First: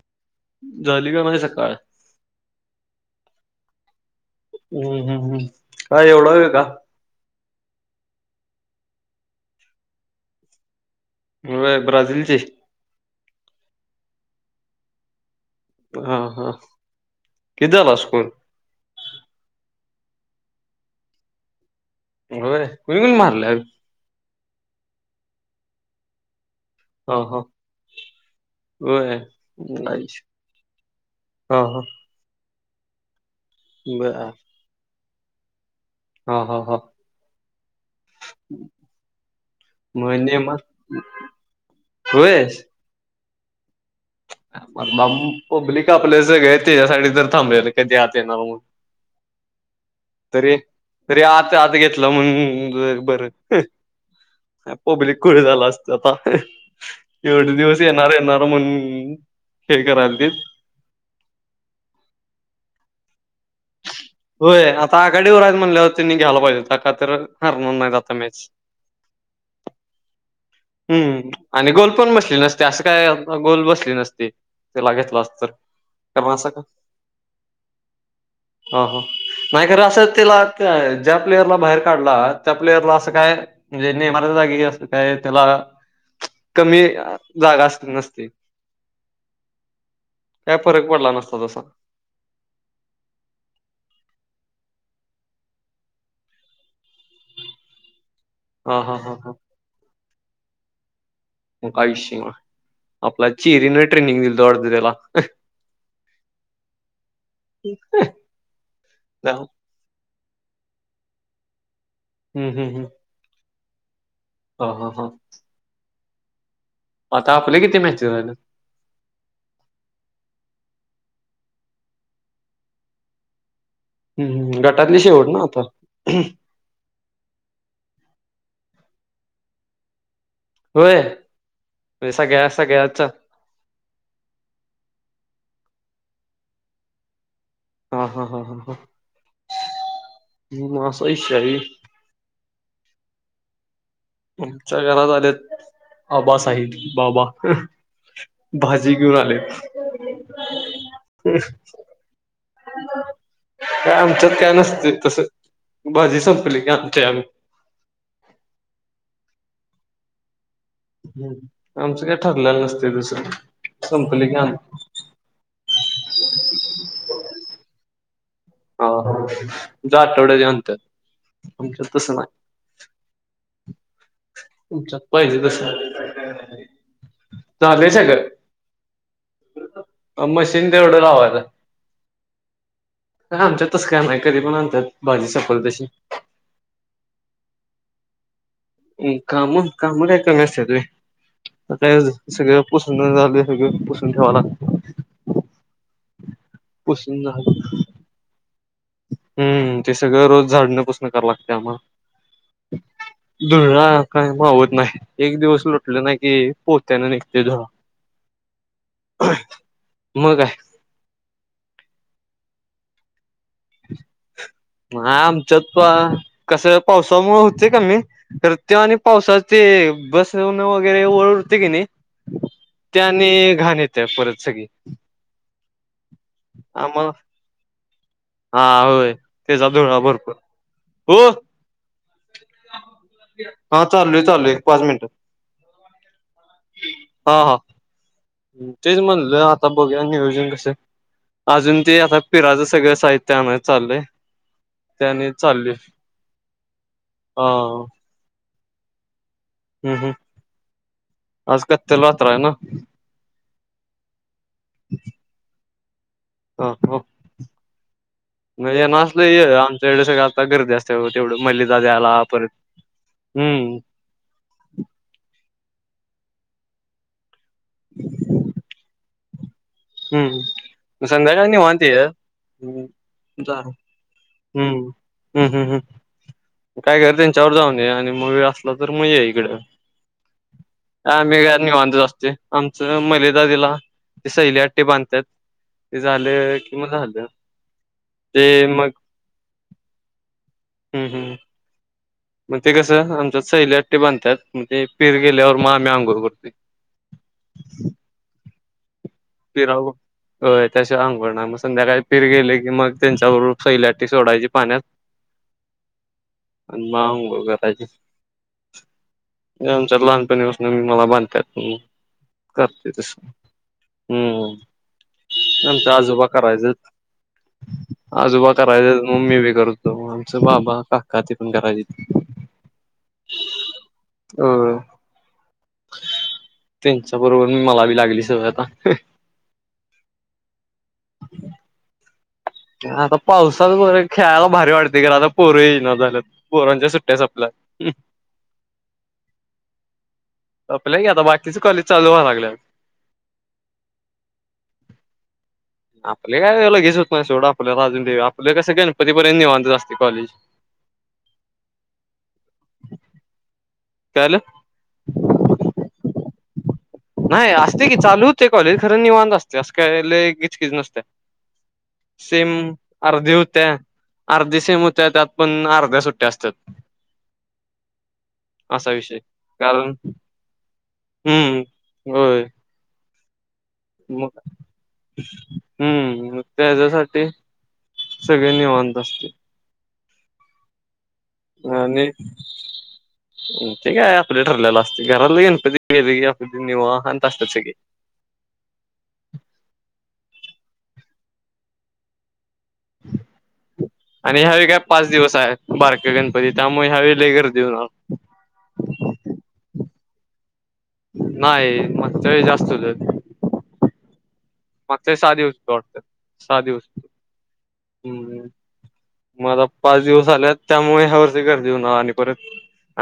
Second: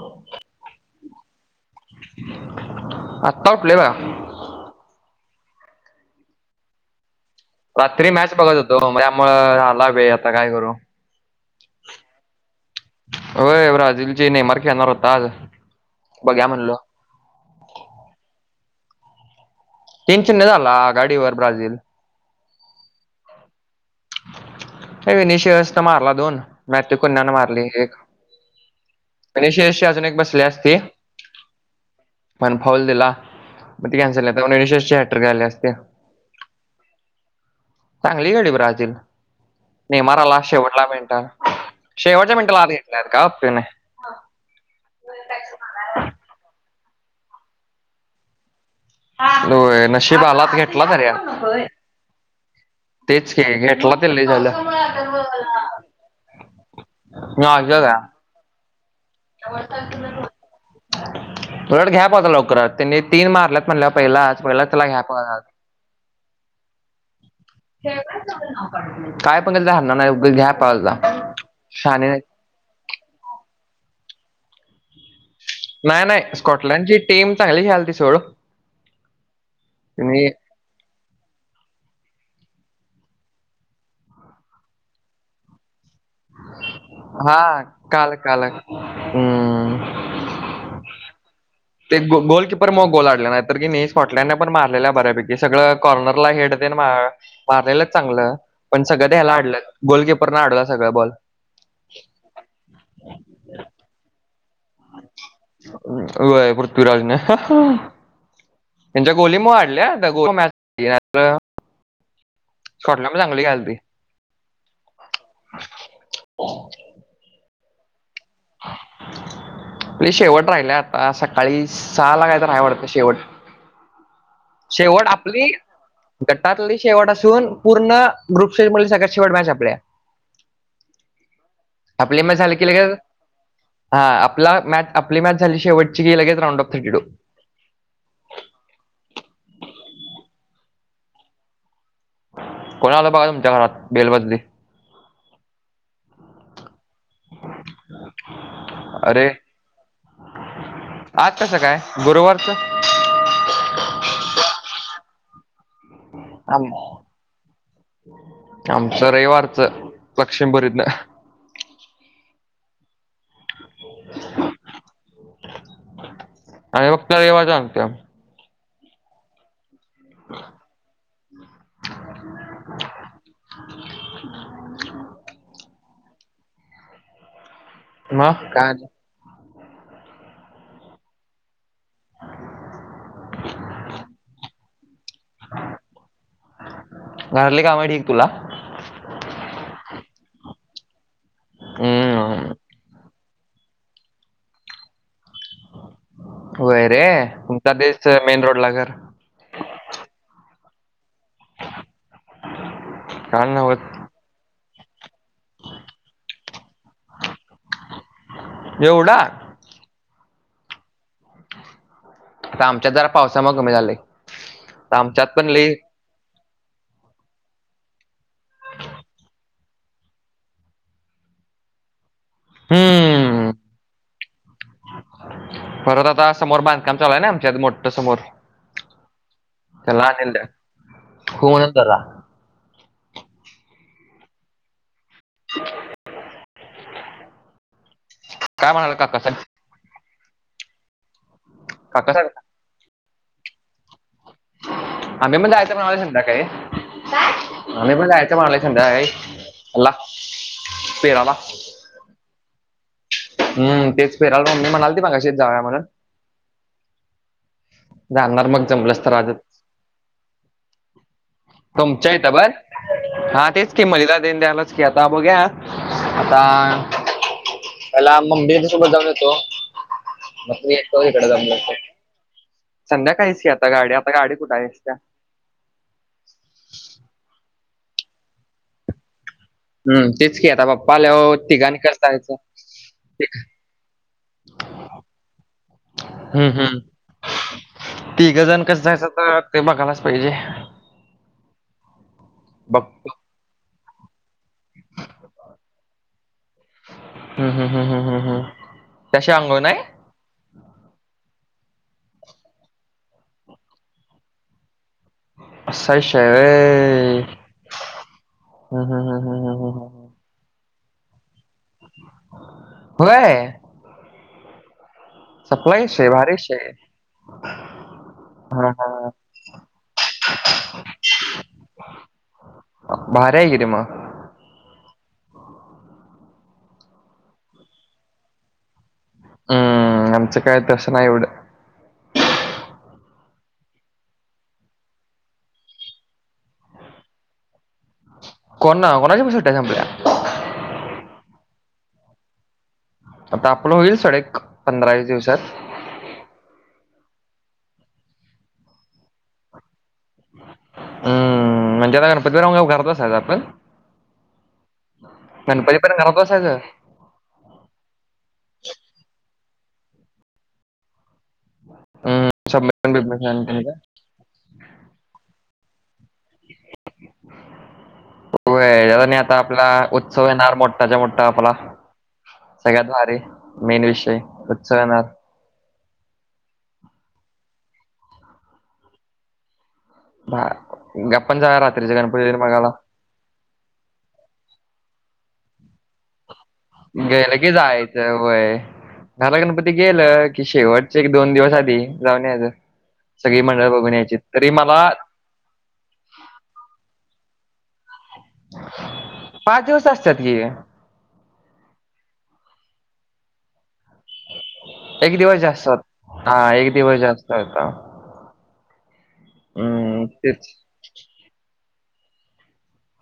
हो झाली का म्हझे सकाळ आत्ता उठलोय बघा हम्म हम् हम् काय एवढं वेळ का रात्री मॅच बघत होतो त्यामुळे झालं वेळ आता काय करू मु ब्राझीलची जी न्यार खेळणार होता आज हा बघ्या हा म्हणलो किती झाला स्कोर तीन चिन्य झाला आघाडीवर ब्राझील होय कुणी कुणी मारले अ विनषहस मारला दोन म हा कोन्यान हा मारली एक होय विनशिहास शी अशी अजून एक नाईस बसले असते हा हा पण होल दिला मग ते बर कॅन्सल झालं नाय तर नीलिशिष ची हतीतर आले असते हा हा हा चांगली गडी ब्रजील मेन मग मार आला नेमात शेवटला मिनिट शेवटच्या मिनिटाला आत घेतल्यात काय उपयोग नाही म पब्लिका आपले सगळे त्याच्या साठी च तर थांबले होते कधी आत येणार म्हणून होय नशीब आलात तरी घेतला यार. तरी आता नकोय आता घेतलं मग तेच की बरं घेतला ते लय झालं. पब्लिक खुळ झाला असत आता मी एवढे आजो दिवस का येणार येणार म्हण उलट घ्या काकू लवकरात त्यांनी तीन मारल्यात म्हणल्यावर पहिलाच पहिलाच होय त्याला आता घ्या आघाडी वर पाहिजे. हायत म्हणल्यावर त्यांनी घ्यायला पाहिजे त्या का तर हरणार नाहीत आता मॅच काय पण केलं तर हरणार नाही उगाच घ्या पाहिजे हम आणि गोल शहाणे पण नाहीत. बसली नसती असं काय गोल बसली नसती तुला घेतल असत तर नाही कारण नाही असं का स्कॉटलंँडची टीम चांगली खेळालती सोड ह हा नाय खर असं तुम्ही त्याला ते ज्या प्लेयरला बाहेर काढला त्या प्लेयरला असं काय म्हणजे नेमच्या जागी असं काय त्याला कमी हा जागा काल नसते काल हम्म काय फरक पडला नसता तस ते बॉ बॉलकीपर मग बोलड नाही तर की स्कॉटलड पण मारलेल्या आहे बऱ्यापैकी सगळं कॉर्नरला हेट देन मारलेलं चांगलं हा पण हा हा सगळं हा ह्याला आडलं गोलकीपर न अडला सगळं बॉल मग काय विषय आपला चेरी लय ट्रेनिग दीलता व्हय पृथ्वीराजने त्यांच्या गोलीमुळे हम्म आडल्या द गु द मॅ हम्म हम्म होरला पण चांगली खेळालती हा हा हा हो आता आपले किती मॅ शेवट राहिल्य आप सकाळी सहा ला काय तर आहे वाटत शेवट हम्म हम्म. गटातली शेवट ना आपली आता गटातली शेवट असून पूर्ण ग्रुपशे सगळत शेवट मॅच आपल्या होय आपले मॅच सगळ्या झाली की लगेच सगळ्याचा हा आपला मॅ आपली मॅथ झाली शेवट ची लगेच रांडऑफ थटीडू हा हा हा हा हा हा असा विषय हाय व्हय ओ कोण आल बघा तुमच्या घरात बेल वाजली तुमच्या घरात आले आबा साहिब बाबा भाजी घेऊन अरे आले आज कसं काय गुरुवार का आमच्यात काय नसते तस बाजी संपली आम- आणत आम्ही लक्षम भरत नाही हम आमचं काय ठरलेलं नसते दुसर संमकले काम रवा जाण त्या ह आठवड्याततात आमच्या तस नाही तुमच्या पाहिजे तस म काय मशीन तेवढं लाव आता आमच्या तस का नाही कधी पण आणतात बाजी सफल तशी घरातली कामं ठीक तुला काम कामकसते तु काय हम्म सगळ पुोस झाल पुसून ठेवा लागत वैरे झालं तमचा दिस मेन रोड लाग हम्म ते सगळं रोज झाडण गते काय दु नव्हत काय होत नाही एक दिवस लुटले ना की पोहत्या ना निघते जरा एवढा मगा आहे आता आमच्यात जरा पावसामुळे कमी झाले आम तप कस पावसामुळे होते कमी तर ते आणि पावसाचे बसण वगैरे ओळ की नाही त्या हम्म आणि घाण येते परत सगळी परत आता समोर बांधकाम आम्हाला चालाय ना आमच्यात मोठ हा होय तेचब त्याला आणेल भरपूर द्या हो म्हणून जरा हा चालू आहे चालू आहे एक पाच मिनट [unintelligible] हा हा काय म्हणाल तेच काका सांग म्हणलं आता बघ नज कस अजून ते काका आता सांग पिराचं सगळ साहित्य आण चाललंय त्याने आम्ही पण चालले जायाचं म्हणालोय संध्याकाळी हा आम्ही पण जायाचं म्हणालोय खड आहे हम्म हम् आज कत्यलयात्रा आहे ना हम् तेच फिरायला मम्मी म्हणालती मघाशी जाव्या म्हणून ह ह [inaudible] मग येणार असलं तर ये आमच्याकडे सगळ आता गर्दी असत्या तेवढं मलिदा तुमच्या द्यायला इथं बर परत हा तेच हम्म की मलिदा तेन द्यायला की आता बघूया आता पहिला मम्मी त्यांच्यासोबत जाऊन येतो मग मी येतो हम्म इकडे जाऊन संध्याकाळी येतो निवांत ये हम्म संध्याकाळीच की जा आता गाडी आता गाडी कुठं आहेस हम्म त्या हम्म हम्म हम् काय कर त्यांच्याबरोबर जाऊन ये आणि मग वेळ असला तर मग येई हम्म तेच की आता पप्पा आल्यावर आम्ही काय तिघांनी निवांतच कसं असतोय जायचं आमच मलिदा दिला ते सैली आटी बांधतात ते झालं की मग झालं तिघजण ते कसं मग जायचं आता ते बघायलाच पाहिजे हम् हम् मग ते बघ कसं आमच्या सैली अट्टी बांधतात म्हणजे फिर गेल्यावर मग आम्ही अंघोळ हम्म हम्म करतोय हम्म हम्म हम्म हम्म. त्याशी अंगो फिरा नाही व त्याच्याशिवाय आंगोळ नाही मस्त संध्याकाळी फिर गेले की मग त्यांच्याबरोबर सैल्याटी सोडायची पाण्यात असा विषय आहे आणि मग होय आंघोळ करायची हम् हम् हम हम् हम् हम हम म मी मला बांधता करते तस होय हम् आमच्या आजोबा करायचं ह आजोबा करायच मग मीबी करतो आमचं बाबा काका ती पण कराआल्यात भारी आहे की रे मग अ त्यांच्या बरोबर मला बी लागली सवय आता हम्म आमचं काय तसं नाही एवडं आता पावसात बघा खेळायला भारी वाटतया खरं आता पोरं येईना झाल्यात पोरांच्या सुट्ट्या संपल्या कोणा कोणाच्या सुट्ट्या संपल्या त्याज कॉलेज चालू होईला लागलया आता आपलं होईल सडेक पंधरा दिवसात आपले काय लगेच होत नाही सोड आपल्याला अजून [unintelligible] आपला कस गणपती पर्यंत निवांतच असतय हम्म म्हणजे काय गणपती झाल्यावर घरात बसायचं काय आपण कळालं गणपती पर्यंत घरात बसायचं नाही तस काय लय कीच कीच नसत्या हम्म सेम अर्धी बिबमिशन आणि होते ते काय. अर्धी सेम होते त्यात पण अर्ध्या सुट्ट्या असत्यात हो आता आपला कारण उत्सव येणार मोठाचा मोठा आपला हम्म होय सगळ्यात भारी मेन विषय मग उत्सव येणार हम्म त्याच्यासाठी ते सगळे निवांत असतील बा आणि ते काय आपले ठरलेला घरातला गणपती [inaudible] निवांत गेलं असतात की सगळे. जायचं व्हय दहाला गणपती गेल की शेवटचे एक दोन दिवस आधी जाऊन यायचं सगळी मंडळ बघून यायची आणि तरी ह्यावेळी काय मला पाच दिवस आहेत बारकं गणपती त्यामुळे ह्या वेळी लय गर्दी होणार [inaudible] की नाही मागच्या वेळी जास्त होत मागच्या एक वेळेस सहा दिवस जास्त होते होता. वाटतात हा सहा एक दिवस जास्त होता. हम्म म आता पाच हम्म दिवस तेच आले त्यामुळे ह्या वर्षी गर्दी होणार आणि परत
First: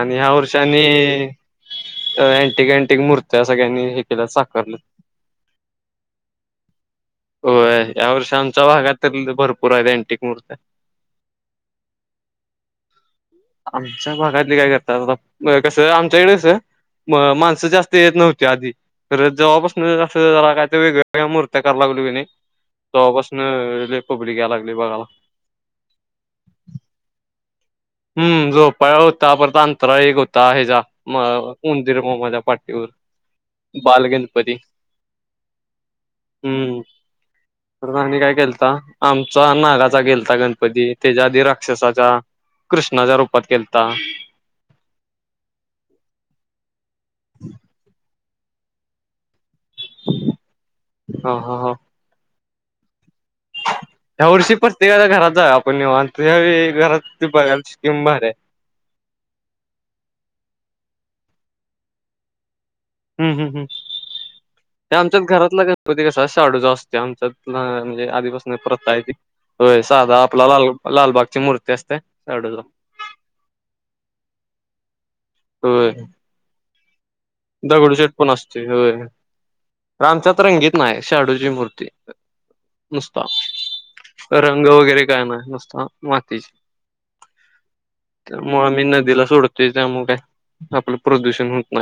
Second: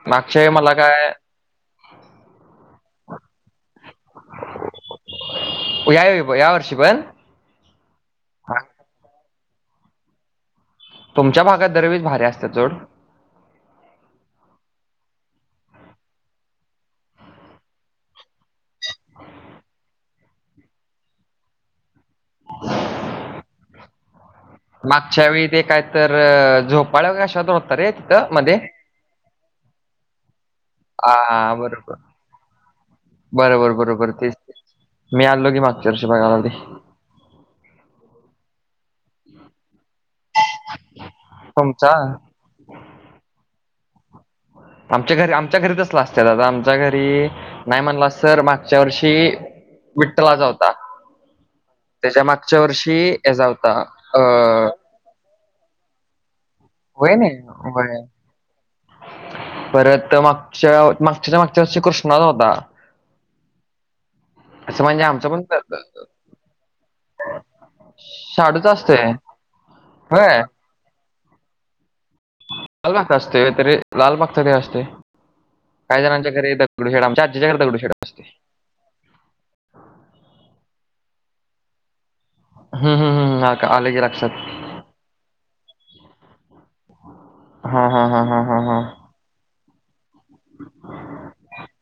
आणि ह्या मागच्या वेळी वर्षी मला आणि काय अ अँटिक अँटिक मूर्त्या सगळ्यांनी हे केलं साखरलं बघूया की यावर्षी पण हो या वर्षी हा, आमच्या भागात भरपूर आहेत अँटिक मूर्त्या तुमच्या भागात दरवेळेस भारी असतात सोड. आमच्या भागातली काय करतात आता कसं आमच्याकडेच कस म माणसं जास्त येत नव्हती आधी तर जेव्हापासून अस जरा काय वेगळ्या वेगळ्या मुर्त्या करायला लागलो तेव्हापासून पब्लिक यायला लागली बघायला. मागच्या वेळी ते काय तर झोपळ्यावरती की कश्यावरती होत हम्म झोपाळ्या वरती होता परत अंतराळी एक होता ह्याच्या म आ बरोबर. उंदिर मामा च्या पाठीवर बरोबर बरोबर तेच बालगणपती तेच. मी आणलो की मागच्या वर्षी बाळगणपती हम्म परत आणखीन काय केलता आमचा नागाचा गेलता गणपती त्याच्या आधी तुमचा? राक्षसाचा कृष्णाच्या रूपात केलता. आमच्या घरी, आमच्या घरी तसलं असतंय दादा आमच्या घरी नाही म्हणलास तर मागच्या वर्षी विठ्ठलाचा होता. हा हा हा त्याच्या माग मागच्या वर्षी ह्याचा होता ह्या वर्षी अं प्रत्येकाच्या घरात आपण निवांत यावेळी घरात व्हयय ते बघायला नाय, व्हय स्कीम भारी आहे. परत मागच्या मागच्याच्या मागच्या वर्षी कृष्णाचा होता. हम्म हम्म हम्म असं म्हणजे आमच्यात आमचं पण घरातला त- गणपती कस शाडूचा असतोय. आमच्यात म्हणजे आधीपासून शाडूच प्रथा आहे असतोय ती. होय साधा आपला लाल लालबागची मूर्ती असत्याय. लालबाग असते तरी लालबाग तरी असते काही जणांच्या घरी [unintelligible] दगडू शेठ असते पण असतोय. होय खरं आमच्यात रंगीत नाही शाडूची मूर्ती हम्म, हम्म, नुसता, हम्म. हा का, आलं की लक्षात रंग वगैरे काय नाय नुसता माती हा हा हा हा हा त्यामुळे हा आम्ही नदीला सोडतो. ते त्यामुळे काय? आपलं प्रदूषण होत नाय.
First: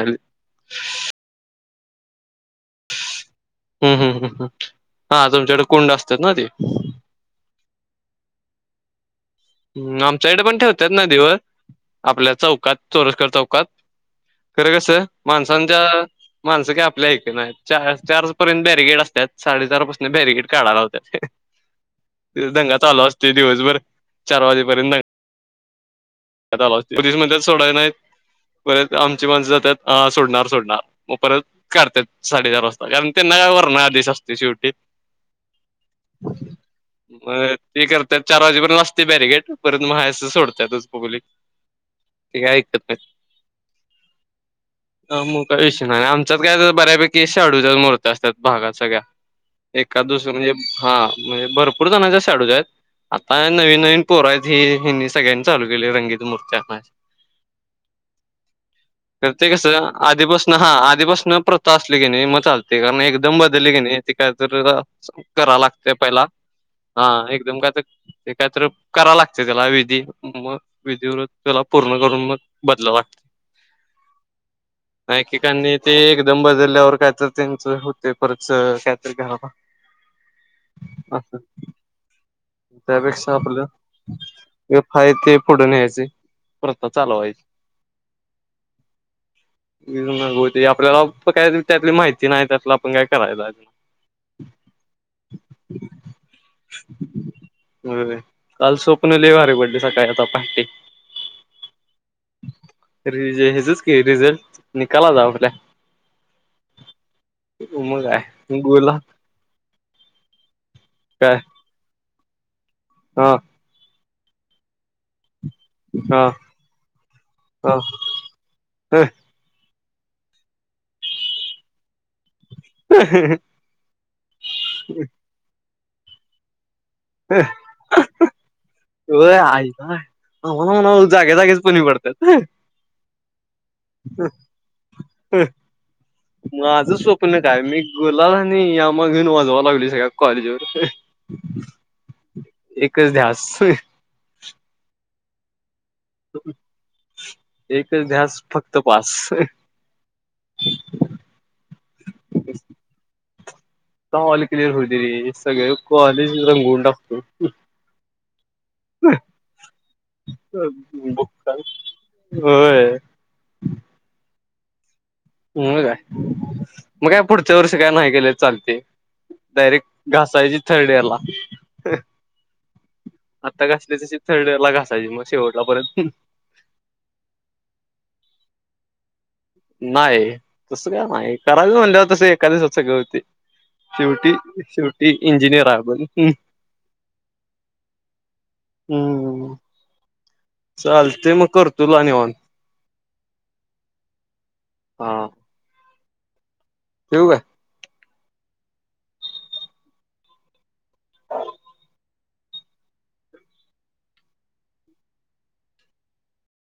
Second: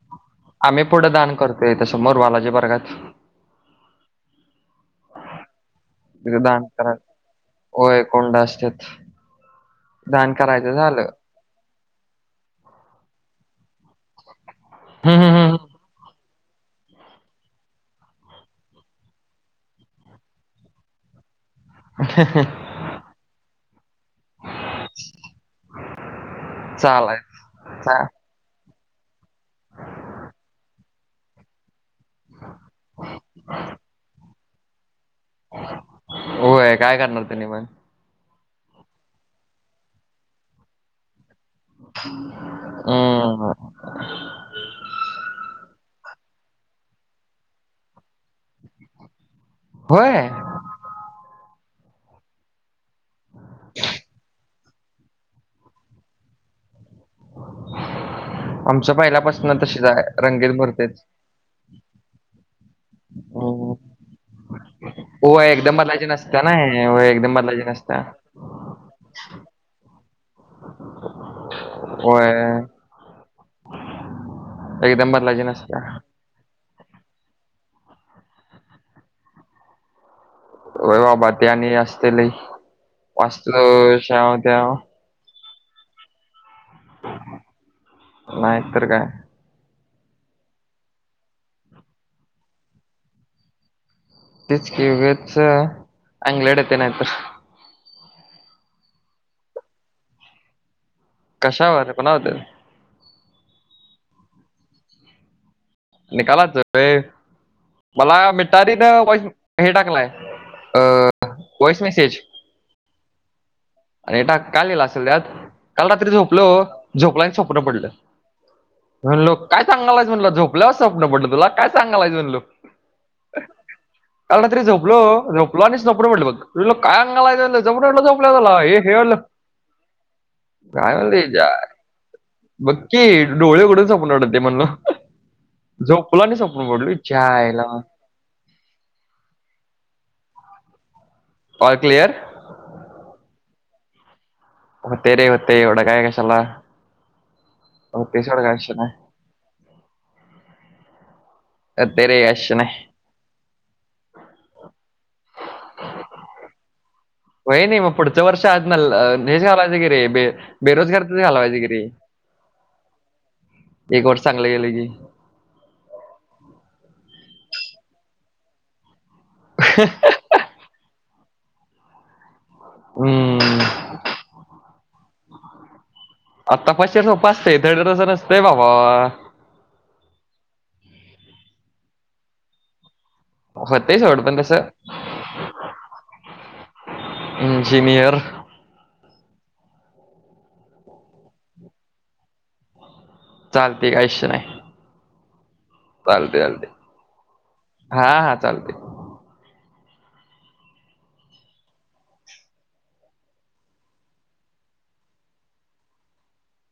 आम्ही पुढं दान करतोय तस समोर वालाजी वर्गात हम् हम्म हम्म हम् हा तुमच्याकडे कुंड असतात ना तिथं ते दान करा होय कुंड असतात. ह आमच्या दान इकडे पण करायचं ठेवत्यात झालं नदीवर आपल्या चौकात चोरस्कर चौक कात खरं कस हम्म, हम्म, हम्म. माणसांच्या माणसं काय आपल्या ऐक नाही चार चार पर्यंत बॅरिगेट असतात साडेचार पासून बॅरिगेट काढाला लावत्यात. दंगा चालू असते दिवसभर चार वाजेपर्यंत पोलीस चालायचं म्हणत्यात सोडाय नाही. चा- परत आमची माणसं जातात सोडणार सोडणार मग परत करतात साडेचार वाजता कारण त्यांना वरनं आदेश असतोय शेवटी होय काय करणार त्यांनी मग पण ते करतात. चार वाजेपर्यंत असते बॅरिगेट परत मग हाय असं सोडतच पोलीस ते काय ऐकत्यात काय? हम्म. हा मग काय विषय नाय आम च्यात काय बऱ्यापैकी शाडूच्याच मूर्त असत्यात भागात सगळ्या एका दुसऱ्या होय म्हणजे हा म्हणजे भरपूर जणांच्या शाडूच्या आहेत. आता काय नवीन नवीन पोरं आहेत ही ह्यांनी सगळ्यांनी चालू केली रंगीत मूर्त्या [inaudible] आमचं तर ते पहिल्यापासून कसं तशीच आहे आधीपासंन रंगीत हा भरतेच आधीपासं प्रथा असली की नाही मग चाल ते एकदम बदलली हम्म. की नाही ते काय तर होय करा एकदम लागतय बदलायची पहिला नसत्या नाही हा होय एकदम बदलायची काय नसत्या तर एकात करावं लागत त्याला विधी मग विधिवृत्त त्याला पूर्ण करून मग होय बदलाव लागतं. एकदम बदलायची नायकिकांनी नसत्या ते एकदम बजर ल्यावर कायत त्यांच होते परच कायतरी घ्या व वाबााती आणि असतेले त्यापेक्षा आपलं वास्तश्या त्या गप हाय ते पुढे न्यायचं नाही तर काय [unintelligible] आपल्याला काय त्यातली माहिती नाही त्यातलं आपण काय करायला तेच की वेबचं, अंगलट येतंय नायतर होय काल स्वप्न लई भारी पडली सकाळी आता पार्टी कशावर पण होते रि हयाजच कि रिझल्ट निकाल आला आऊट काय? निकालाचं व्हय मग मला काय गोला मिटारीनं वॉइस हे टाकलाय अ काय वॉइस मेसेज हा आणि टाक काय लिहिला असेल त्यात काल रात्री हा झोपलो. झोपलाय आणि स्वप्न हा पडलं. म्हणलो काय सांगलायस म्हणलो? झोप ल्याव स्वप्न पडलं तुला? काय सांगाल्यास म्हणलो. काल रात्री झोपलो. झोपलो आणि स्वप्न पडल म्हटलं बघ. ल काय संगालायस महणल? स्वप्न पडल झोपल्यावर तुला? ये [unintelligible] बघकी डोळे उघडून स्वप्न पडतय म्हण माझं स्वप्न काय मी गुलाल आणि यामा घेऊन वाजवा लागली सगळ्या कॉलेजवर. [unintelligible] All clear? एकच ध्यास. तय रे हुताय. एवढा काय कशाला एकच होते सोड ध्यास काय असे फक्त नाही पास. [unintelligible] ऑल क्लिअर हुदे रे सगळ कॉलेज रंगऊन टाक [unintelligible] होय. एक वर्ष चांगलं गेलं की म काय मग काय पुढच्या वर्षी काय नाही केले चालतय. डायरेक्ट घासायची थर्ड इयर ला. आता हम्म घासली तशी थर्ड इयर ला घासायची मग शेवटलापर्यंत आत्ता [unintelligible] सोप असते थड रज नसतेय बाबा. नाही तस काय नाही. करायच म्हणल्यावर तस एका दिवसात सगळ हूतय. होतंय सोड शेवटी पण तसं शेवटी इंजिनियर आहे आपण. इंजीनियर. हम् चालतय मग करतो तुला निवांत. चालते काय इषय नाय. हा. चालते चालते. ठेवू काय? हा हा चालते. [unintelligible]